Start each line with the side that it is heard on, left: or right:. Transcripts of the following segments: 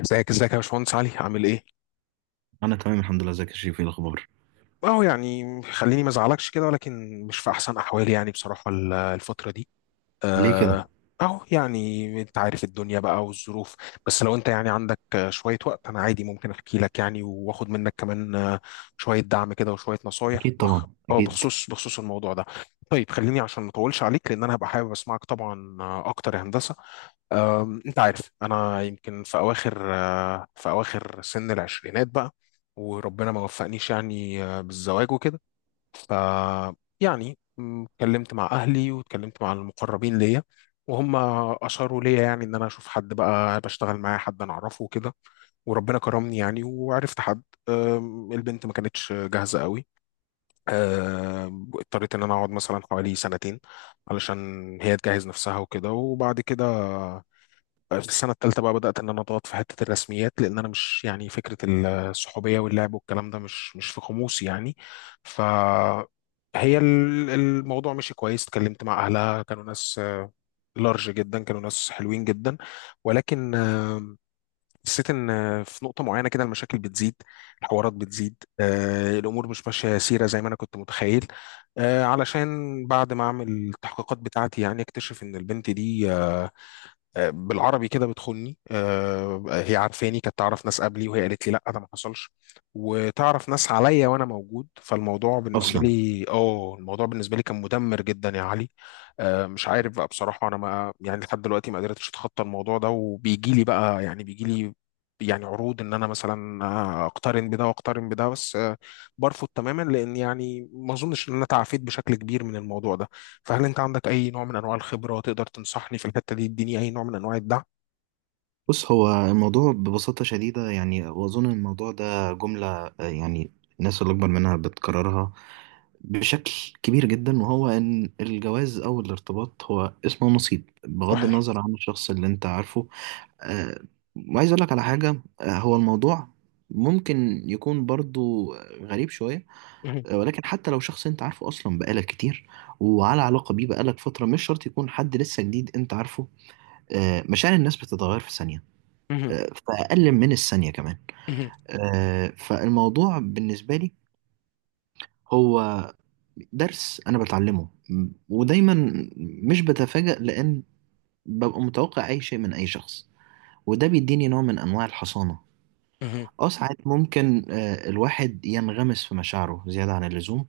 left: ازيك ازيك يا باشمهندس علي، عامل ايه؟
right: انا تمام، الحمد لله. ازيك يا شريف؟ ايه الاخبار؟
left: اه يعني خليني ما ازعلكش كده، ولكن مش في احسن احوالي يعني بصراحه الفتره دي.
right: ليه كده؟
left: آه، أهو يعني أنت عارف الدنيا بقى والظروف. بس لو أنت يعني عندك شوية وقت، أنا عادي ممكن أحكي لك يعني، وآخد منك كمان شوية دعم كده وشوية نصايح
right: اكيد طبعا، اكيد.
left: بخصوص الموضوع ده. طيب خليني عشان ما أطولش عليك، لأن أنا هبقى حابب أسمعك طبعا أكتر يا هندسة. انت عارف انا يمكن في اواخر سن العشرينات بقى، وربنا ما وفقنيش يعني بالزواج وكده. ف يعني اتكلمت مع اهلي واتكلمت مع المقربين ليا، وهم اشاروا ليا يعني ان انا اشوف حد بقى بشتغل معاه، حد انا اعرفه وكده. وربنا كرمني يعني وعرفت حد. البنت ما كانتش جاهزه قوي. اضطريت ان انا اقعد مثلا حوالي سنتين علشان هي تجهز نفسها وكده، وبعد كده في السنة التالتة بقى بدأت إن أنا أضغط في حتة الرسميات، لأن أنا مش يعني فكرة الصحوبية واللعب والكلام ده مش في قاموسي يعني. ف هي الموضوع مشي كويس، اتكلمت مع أهلها كانوا ناس لارج جدا، كانوا ناس حلوين جدا. ولكن حسيت إن في نقطة معينة كده المشاكل بتزيد، الحوارات بتزيد، الأمور مش ماشية سيرة زي ما أنا كنت متخيل. علشان بعد ما أعمل التحقيقات بتاعتي يعني أكتشف إن البنت دي بالعربي كده بتخوني. هي عارفاني، كانت تعرف ناس قبلي وهي قالت لي لا ده ما حصلش، وتعرف ناس عليا وانا موجود. فالموضوع بالنسبه
right: اصلا.
left: لي، اه الموضوع بالنسبه لي كان مدمر جدا يا علي. مش عارف بقى بصراحه، انا ما يعني لحد دلوقتي ما قدرتش اتخطى الموضوع ده، وبيجي لي بقى يعني بيجي لي يعني عروض ان انا مثلا اقترن بده واقترن بده، بس برفض تماما، لان يعني ما اظنش ان انا تعافيت بشكل كبير من الموضوع ده. فهل انت عندك اي نوع من انواع الخبرة تقدر تنصحني في الحتة دي، تديني اي نوع من انواع الدعم؟
right: بص، هو الموضوع ببساطه شديده، يعني واظن الموضوع ده جمله. يعني الناس اللي اكبر منها بتكررها بشكل كبير جدا، وهو ان الجواز او الارتباط هو اسمه نصيب بغض
left: صحيح.
right: النظر عن الشخص اللي انت عارفه. آه، وعايز اقول لك على حاجه. هو الموضوع ممكن يكون برضو غريب شويه،
left: مهم.
right: ولكن حتى لو شخص انت عارفه اصلا بقالك كتير وعلى علاقه بيه بقالك فتره، مش شرط يكون حد لسه جديد انت عارفه. مشاعر الناس بتتغير في ثانيه،
left: مهم.
right: في اقل من الثانيه كمان.
left: مهم.
right: فالموضوع بالنسبه لي هو درس انا بتعلمه، ودايما مش بتفاجأ، لان ببقى متوقع اي شيء من اي شخص، وده بيديني نوع من انواع الحصانه.
left: مهم.
right: اه، ساعات ممكن الواحد ينغمس في مشاعره زياده عن اللزوم،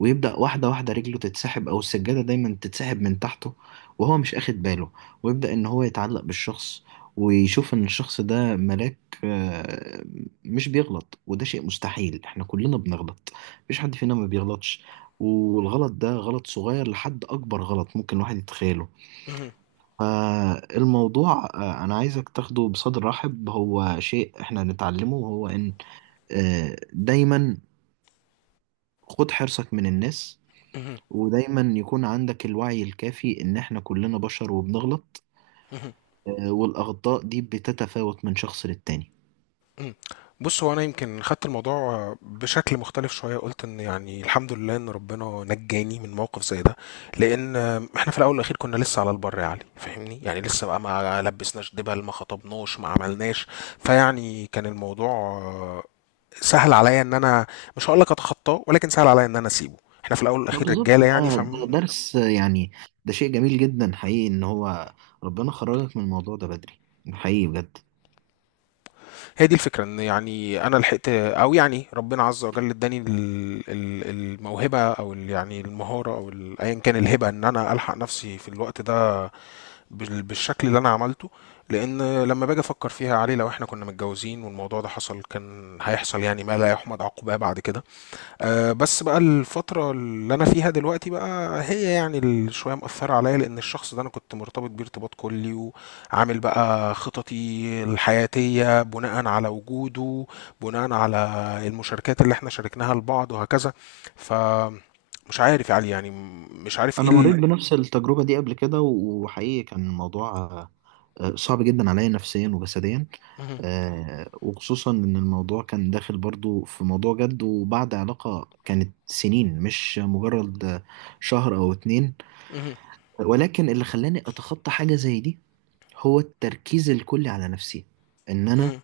right: ويبدأ واحدة واحدة رجله تتسحب، أو السجادة دايما تتسحب من تحته وهو مش أخد باله، ويبدأ إن هو يتعلق بالشخص ويشوف إن الشخص ده ملاك، آه، مش بيغلط. وده شيء مستحيل، إحنا كلنا بنغلط، مفيش حد فينا ما بيغلطش. والغلط ده غلط صغير لحد أكبر غلط ممكن الواحد يتخيله.
left: مهم.
right: فالموضوع أنا عايزك تاخده بصدر رحب. هو شيء إحنا نتعلمه، هو إن دايما خد حرصك من الناس،
left: مهم.
right: ودايما يكون عندك الوعي الكافي ان احنا كلنا بشر وبنغلط.
left: مهم.
right: والاخطاء دي بتتفاوت من شخص للتاني.
left: مهم. بص هو انا يمكن خدت الموضوع بشكل مختلف شويه، قلت ان يعني الحمد لله ان ربنا نجاني من موقف زي ده، لان احنا في الاول والاخير كنا لسه على البر يا علي، فاهمني يعني لسه بقى ما لبسناش دبل، ما خطبناش، ما عملناش. فيعني كان الموضوع سهل عليا ان انا، مش هقول لك اتخطاه ولكن سهل عليا ان انا اسيبه. احنا في الاول
right: ما
left: والاخير
right: بالظبط،
left: رجاله يعني
right: ده
left: فهي.
right: ده درس. يعني ده شيء جميل جدا حقيقي ان هو ربنا خرجك من الموضوع ده بدري. حقيقي بجد.
left: دي الفكره ان يعني انا لحقت، او يعني ربنا عز وجل اداني الموهبه، او يعني المهاره، او ايا كان الهبه، ان انا الحق نفسي في الوقت ده بالشكل اللي انا عملته. لان لما باجي افكر فيها علي، لو احنا كنا متجوزين والموضوع ده حصل، كان هيحصل يعني ما لا يحمد عقباه بعد كده. أه بس بقى الفترة اللي أنا فيها دلوقتي بقى، هي يعني شوية مأثرة عليا، لأن الشخص ده أنا كنت مرتبط بيه ارتباط كلي، وعامل بقى خططي الحياتية بناء على وجوده، بناء على المشاركات اللي احنا شاركناها لبعض وهكذا. فمش عارف يا علي يعني مش عارف ايه
right: انا مريت
left: ال...
right: بنفس التجربة دي قبل كده، وحقيقي كان الموضوع صعب جدا عليا نفسيا وجسديا.
left: مهم.
right: وخصوصا ان الموضوع كان داخل برضو في موضوع جد، وبعد علاقة كانت سنين، مش مجرد شهر او اتنين.
left: مهم.
right: ولكن اللي خلاني اتخطى حاجه زي دي هو التركيز الكلي على نفسي. ان انا
left: مهم.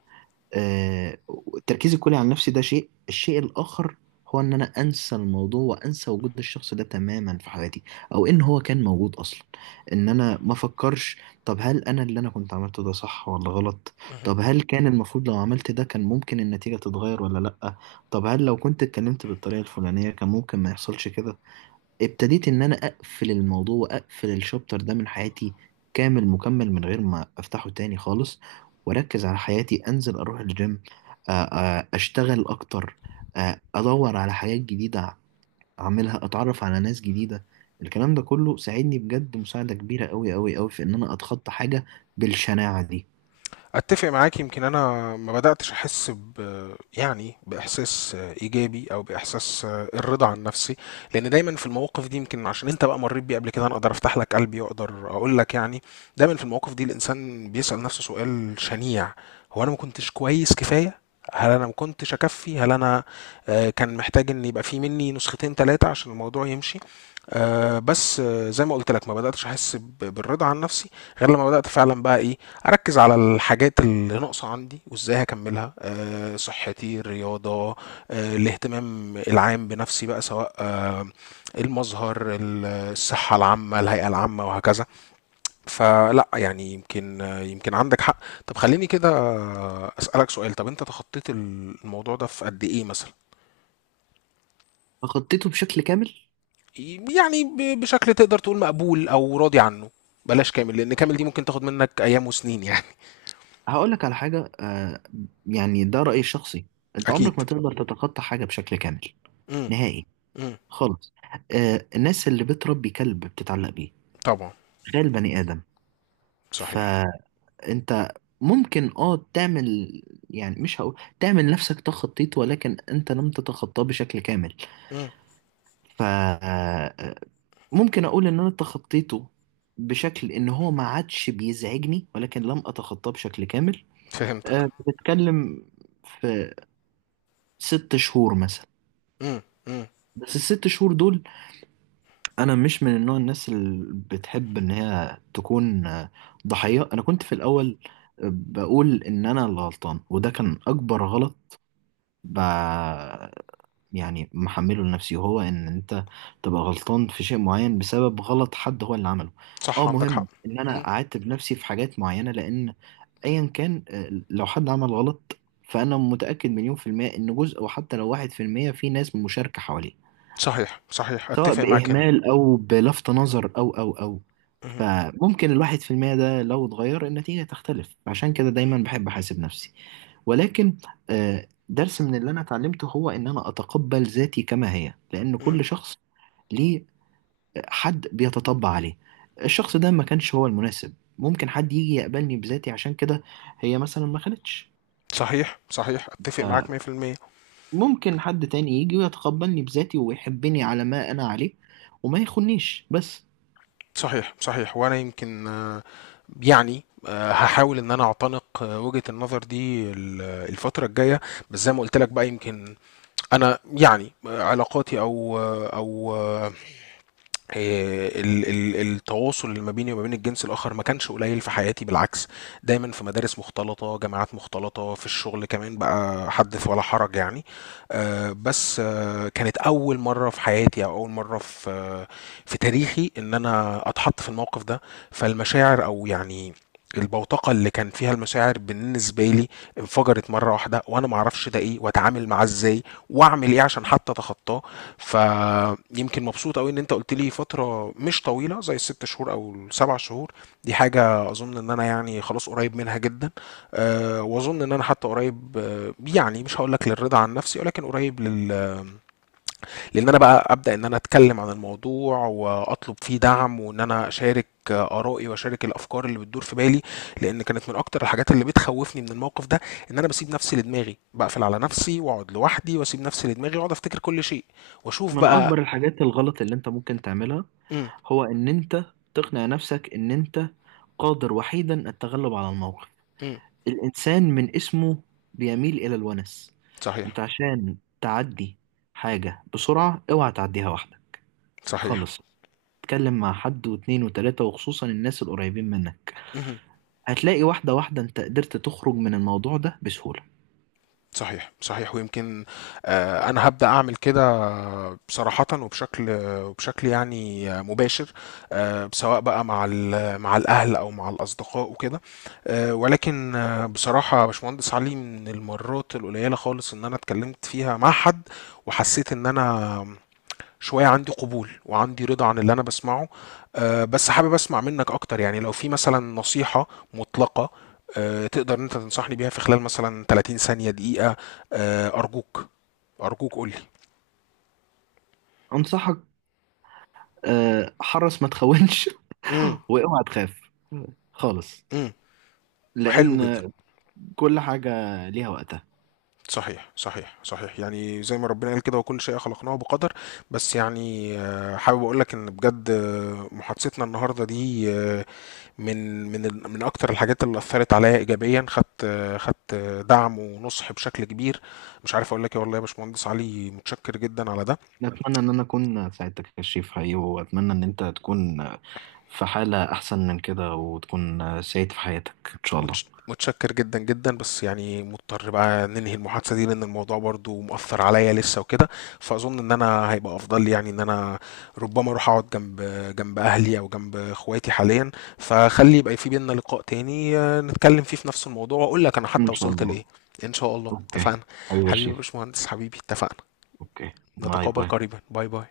right: آه، التركيز الكلي على نفسي ده شيء. الشيء الاخر هو ان انا انسى الموضوع وانسى وجود الشخص ده تماما في حياتي، او ان هو كان موجود اصلا. ان انا ما افكرش. طب هل انا اللي انا كنت عملته ده صح ولا غلط؟
left: مهم.
right: طب هل كان المفروض لو عملت ده كان ممكن النتيجه تتغير ولا لا؟ طب هل لو كنت اتكلمت بالطريقه الفلانيه كان ممكن ما يحصلش كده؟ ابتديت ان انا اقفل الموضوع واقفل الشابتر ده من حياتي، كامل مكمل، من غير ما افتحه تاني خالص. واركز على حياتي، انزل اروح الجيم، اشتغل اكتر، ادور على حاجات جديدة اعملها، اتعرف على ناس جديدة. الكلام ده كله ساعدني بجد مساعدة كبيرة قوي قوي قوي في ان انا اتخطى حاجة بالشناعة دي.
left: اتفق معاك. يمكن انا ما بداتش احس يعني باحساس ايجابي او باحساس الرضا عن نفسي. لان دايما في المواقف دي، يمكن عشان انت بقى مريت بيه قبل كده، انا اقدر افتح لك قلبي واقدر اقول لك يعني. دايما في المواقف دي الانسان بيسال نفسه سؤال شنيع، هو انا ما كنتش كويس كفايه؟ هل انا ما كنتش اكفي؟ هل انا كان محتاج ان يبقى في مني نسختين ثلاثه عشان الموضوع يمشي؟ بس زي ما قلت لك، ما بداتش احس بالرضا عن نفسي، غير لما بدات فعلا بقى ايه. هركز على الحاجات اللي ناقصة عندي وازاي هكملها. أه صحتي، الرياضة، أه الاهتمام العام بنفسي بقى، سواء أه المظهر، الصحة العامة، الهيئة العامة وهكذا. فلا يعني يمكن يمكن عندك حق. طب خليني كده أسألك سؤال. طب انت تخطيت الموضوع ده في قد ايه مثلا؟
right: فخطيته بشكل كامل.
left: يعني بشكل تقدر تقول مقبول او راضي عنه، بلاش كامل لان كامل دي ممكن تاخد منك ايام وسنين يعني.
right: هقولك على حاجة، يعني ده رأيي الشخصي. انت
left: اكيد.
right: عمرك ما تقدر تتخطى حاجة بشكل كامل،
left: امم.
right: نهائي
left: امم.
right: خالص. الناس اللي بتربي كلب بتتعلق بيه،
left: طبعا.
right: تخيل بني آدم.
left: صحيح.
right: فأنت ممكن تعمل، يعني مش هقول تعمل نفسك تخطيط، ولكن انت لم تتخطاه بشكل كامل. ف آه، ممكن اقول ان انا تخطيته بشكل ان هو ما عادش بيزعجني، ولكن لم اتخطاه بشكل كامل.
left: فهمتك.
right: بتتكلم في 6 شهور مثلا.
left: امم. امم.
right: بس الست شهور دول، انا مش من النوع الناس اللي بتحب ان هي تكون ضحية. انا كنت في الاول بقول ان انا اللي غلطان، وده كان اكبر غلط. ب... يعني محمله لنفسي، وهو ان انت تبقى غلطان في شيء معين بسبب غلط حد هو اللي عمله. اه،
left: صح عندك حق.
right: مهم ان
left: امم.
right: انا اعاتب نفسي في حاجات معينة، لان ايا كان، لو حد عمل غلط فانا متأكد مليون% ان جزء، وحتى لو 1%، في ناس مشاركة حواليه،
left: صحيح صحيح
right: سواء
left: اتفق معاك هنا.
right: بإهمال أو بلفت نظر أو
left: امم.
right: فممكن الواحد في المية ده لو اتغير، النتيجة تختلف. عشان كده دايما بحب أحاسب نفسي. ولكن درس من اللي أنا اتعلمته هو إن أنا أتقبل ذاتي كما هي، لأن
left: امم.
right: كل شخص ليه حد بيتطبع عليه. الشخص ده ما كانش هو المناسب، ممكن حد يجي يقبلني بذاتي. عشان كده هي مثلا ما خلتش،
left: صحيح صحيح اتفق معاك 100%.
right: فممكن حد تاني يجي ويتقبلني بذاتي ويحبني على ما أنا عليه وما يخنيش بس.
left: صحيح صحيح، وانا يمكن يعني هحاول ان انا اعتنق وجهة النظر دي الفترة الجاية. بس زي ما قلت لك بقى، يمكن انا يعني علاقاتي او آه، او آه، آه، التواصل اللي ما بيني وما بين الجنس الآخر ما كانش قليل في حياتي بالعكس. دايما في مدارس مختلطة، جامعات مختلطة، في الشغل كمان بقى حدث ولا حرج يعني. بس كانت أول مرة في حياتي، أو أول مرة في تاريخي إن أنا أتحط في الموقف ده. فالمشاعر، أو يعني البوتقة اللي كان فيها المشاعر بالنسبة لي انفجرت مرة واحدة، وانا معرفش ده ايه واتعامل معاه ازاي، واعمل ايه عشان حتى اتخطاه. فيمكن مبسوط قوي ان انت قلت لي فترة مش طويلة زي الست شهور او ال7 شهور، دي حاجة اظن ان انا يعني خلاص قريب منها جدا. أه واظن ان انا حتى قريب يعني مش هقول لك للرضا عن نفسي، ولكن قريب لان انا بقى ابدا ان انا اتكلم عن الموضوع واطلب فيه دعم، وان انا اشارك ارائي واشارك الافكار اللي بتدور في بالي. لان كانت من اكتر الحاجات اللي بتخوفني من الموقف ده ان انا بسيب نفسي لدماغي، بقفل على نفسي واقعد لوحدي واسيب نفسي لدماغي واقعد افتكر كل شيء واشوف
right: من
left: بقى.
right: اكبر الحاجات الغلط اللي انت ممكن تعملها
left: امم.
right: هو ان انت تقنع نفسك ان انت قادر وحيدا التغلب على الموقف.
left: امم.
right: الانسان من اسمه بيميل الى الونس.
left: صحيح
right: انت عشان تعدي حاجة بسرعة، اوعى تعديها واحدة
left: صحيح.
right: خالص. اتكلم مع حد واتنين وتلاتة، وخصوصا الناس القريبين منك.
left: امم.
right: هتلاقي واحدة واحدة انت قدرت تخرج من الموضوع ده بسهولة.
left: صحيح صحيح، ويمكن آه انا هبدا اعمل كده صراحة، وبشكل، وبشكل يعني مباشر. سواء بقى مع مع الأهل أو مع الأصدقاء وكده. ولكن بصراحة يا باشمهندس علي، من المرات القليلة خالص إن أنا اتكلمت فيها مع حد وحسيت إن أنا شوية عندي قبول وعندي رضا عن اللي أنا بسمعه. بس حابب أسمع منك أكتر يعني، لو في مثلا نصيحة مطلقة تقدر إن أنت تنصحني بيها في خلال مثلا 30 ثانية دقيقة. أرجوك، أرجوك قولي.
right: انصحك، حرص ما تخونش.
left: امم.
right: واوعى تخاف خالص،
left: حلو
right: لان
left: جدا.
right: كل حاجة ليها وقتها.
left: صحيح صحيح صحيح، يعني زي ما ربنا قال كده، وكل شيء خلقناه بقدر. بس يعني حابب اقول لك ان بجد محادثتنا النهارده دي من من من اكتر الحاجات اللي اثرت عليا ايجابيا. خدت خدت دعم ونصح بشكل كبير. مش عارف اقول لك ايه، والله يا باشمهندس علي متشكر جدا على ده.
right: أتمنى إن أنا أكون ساعدتك يا شريف، حقيقي، وأتمنى إن أنت تكون في حالة أحسن من كده، وتكون سعيد في حياتك إن شاء الله.
left: متشكر جدا جدا، بس يعني مضطر بقى ننهي المحادثة دي لأن الموضوع برضو مؤثر عليا لسه وكده. فأظن إن أنا هيبقى أفضل لي، يعني إن أنا ربما أروح أقعد جنب، جنب أهلي أو جنب إخواتي حاليا. فخلي يبقى في بينا لقاء تاني نتكلم فيه في نفس الموضوع، وأقول لك أنا حتى
right: إن شاء
left: وصلت
right: الله.
left: لإيه. إن شاء الله
right: أوكي.
left: اتفقنا.
right: حبيبي يا
left: حبيبي يا
right: شريف.
left: باشمهندس، حبيبي اتفقنا.
right: أوكي. باي
left: نتقابل
right: باي.
left: قريبا، باي باي.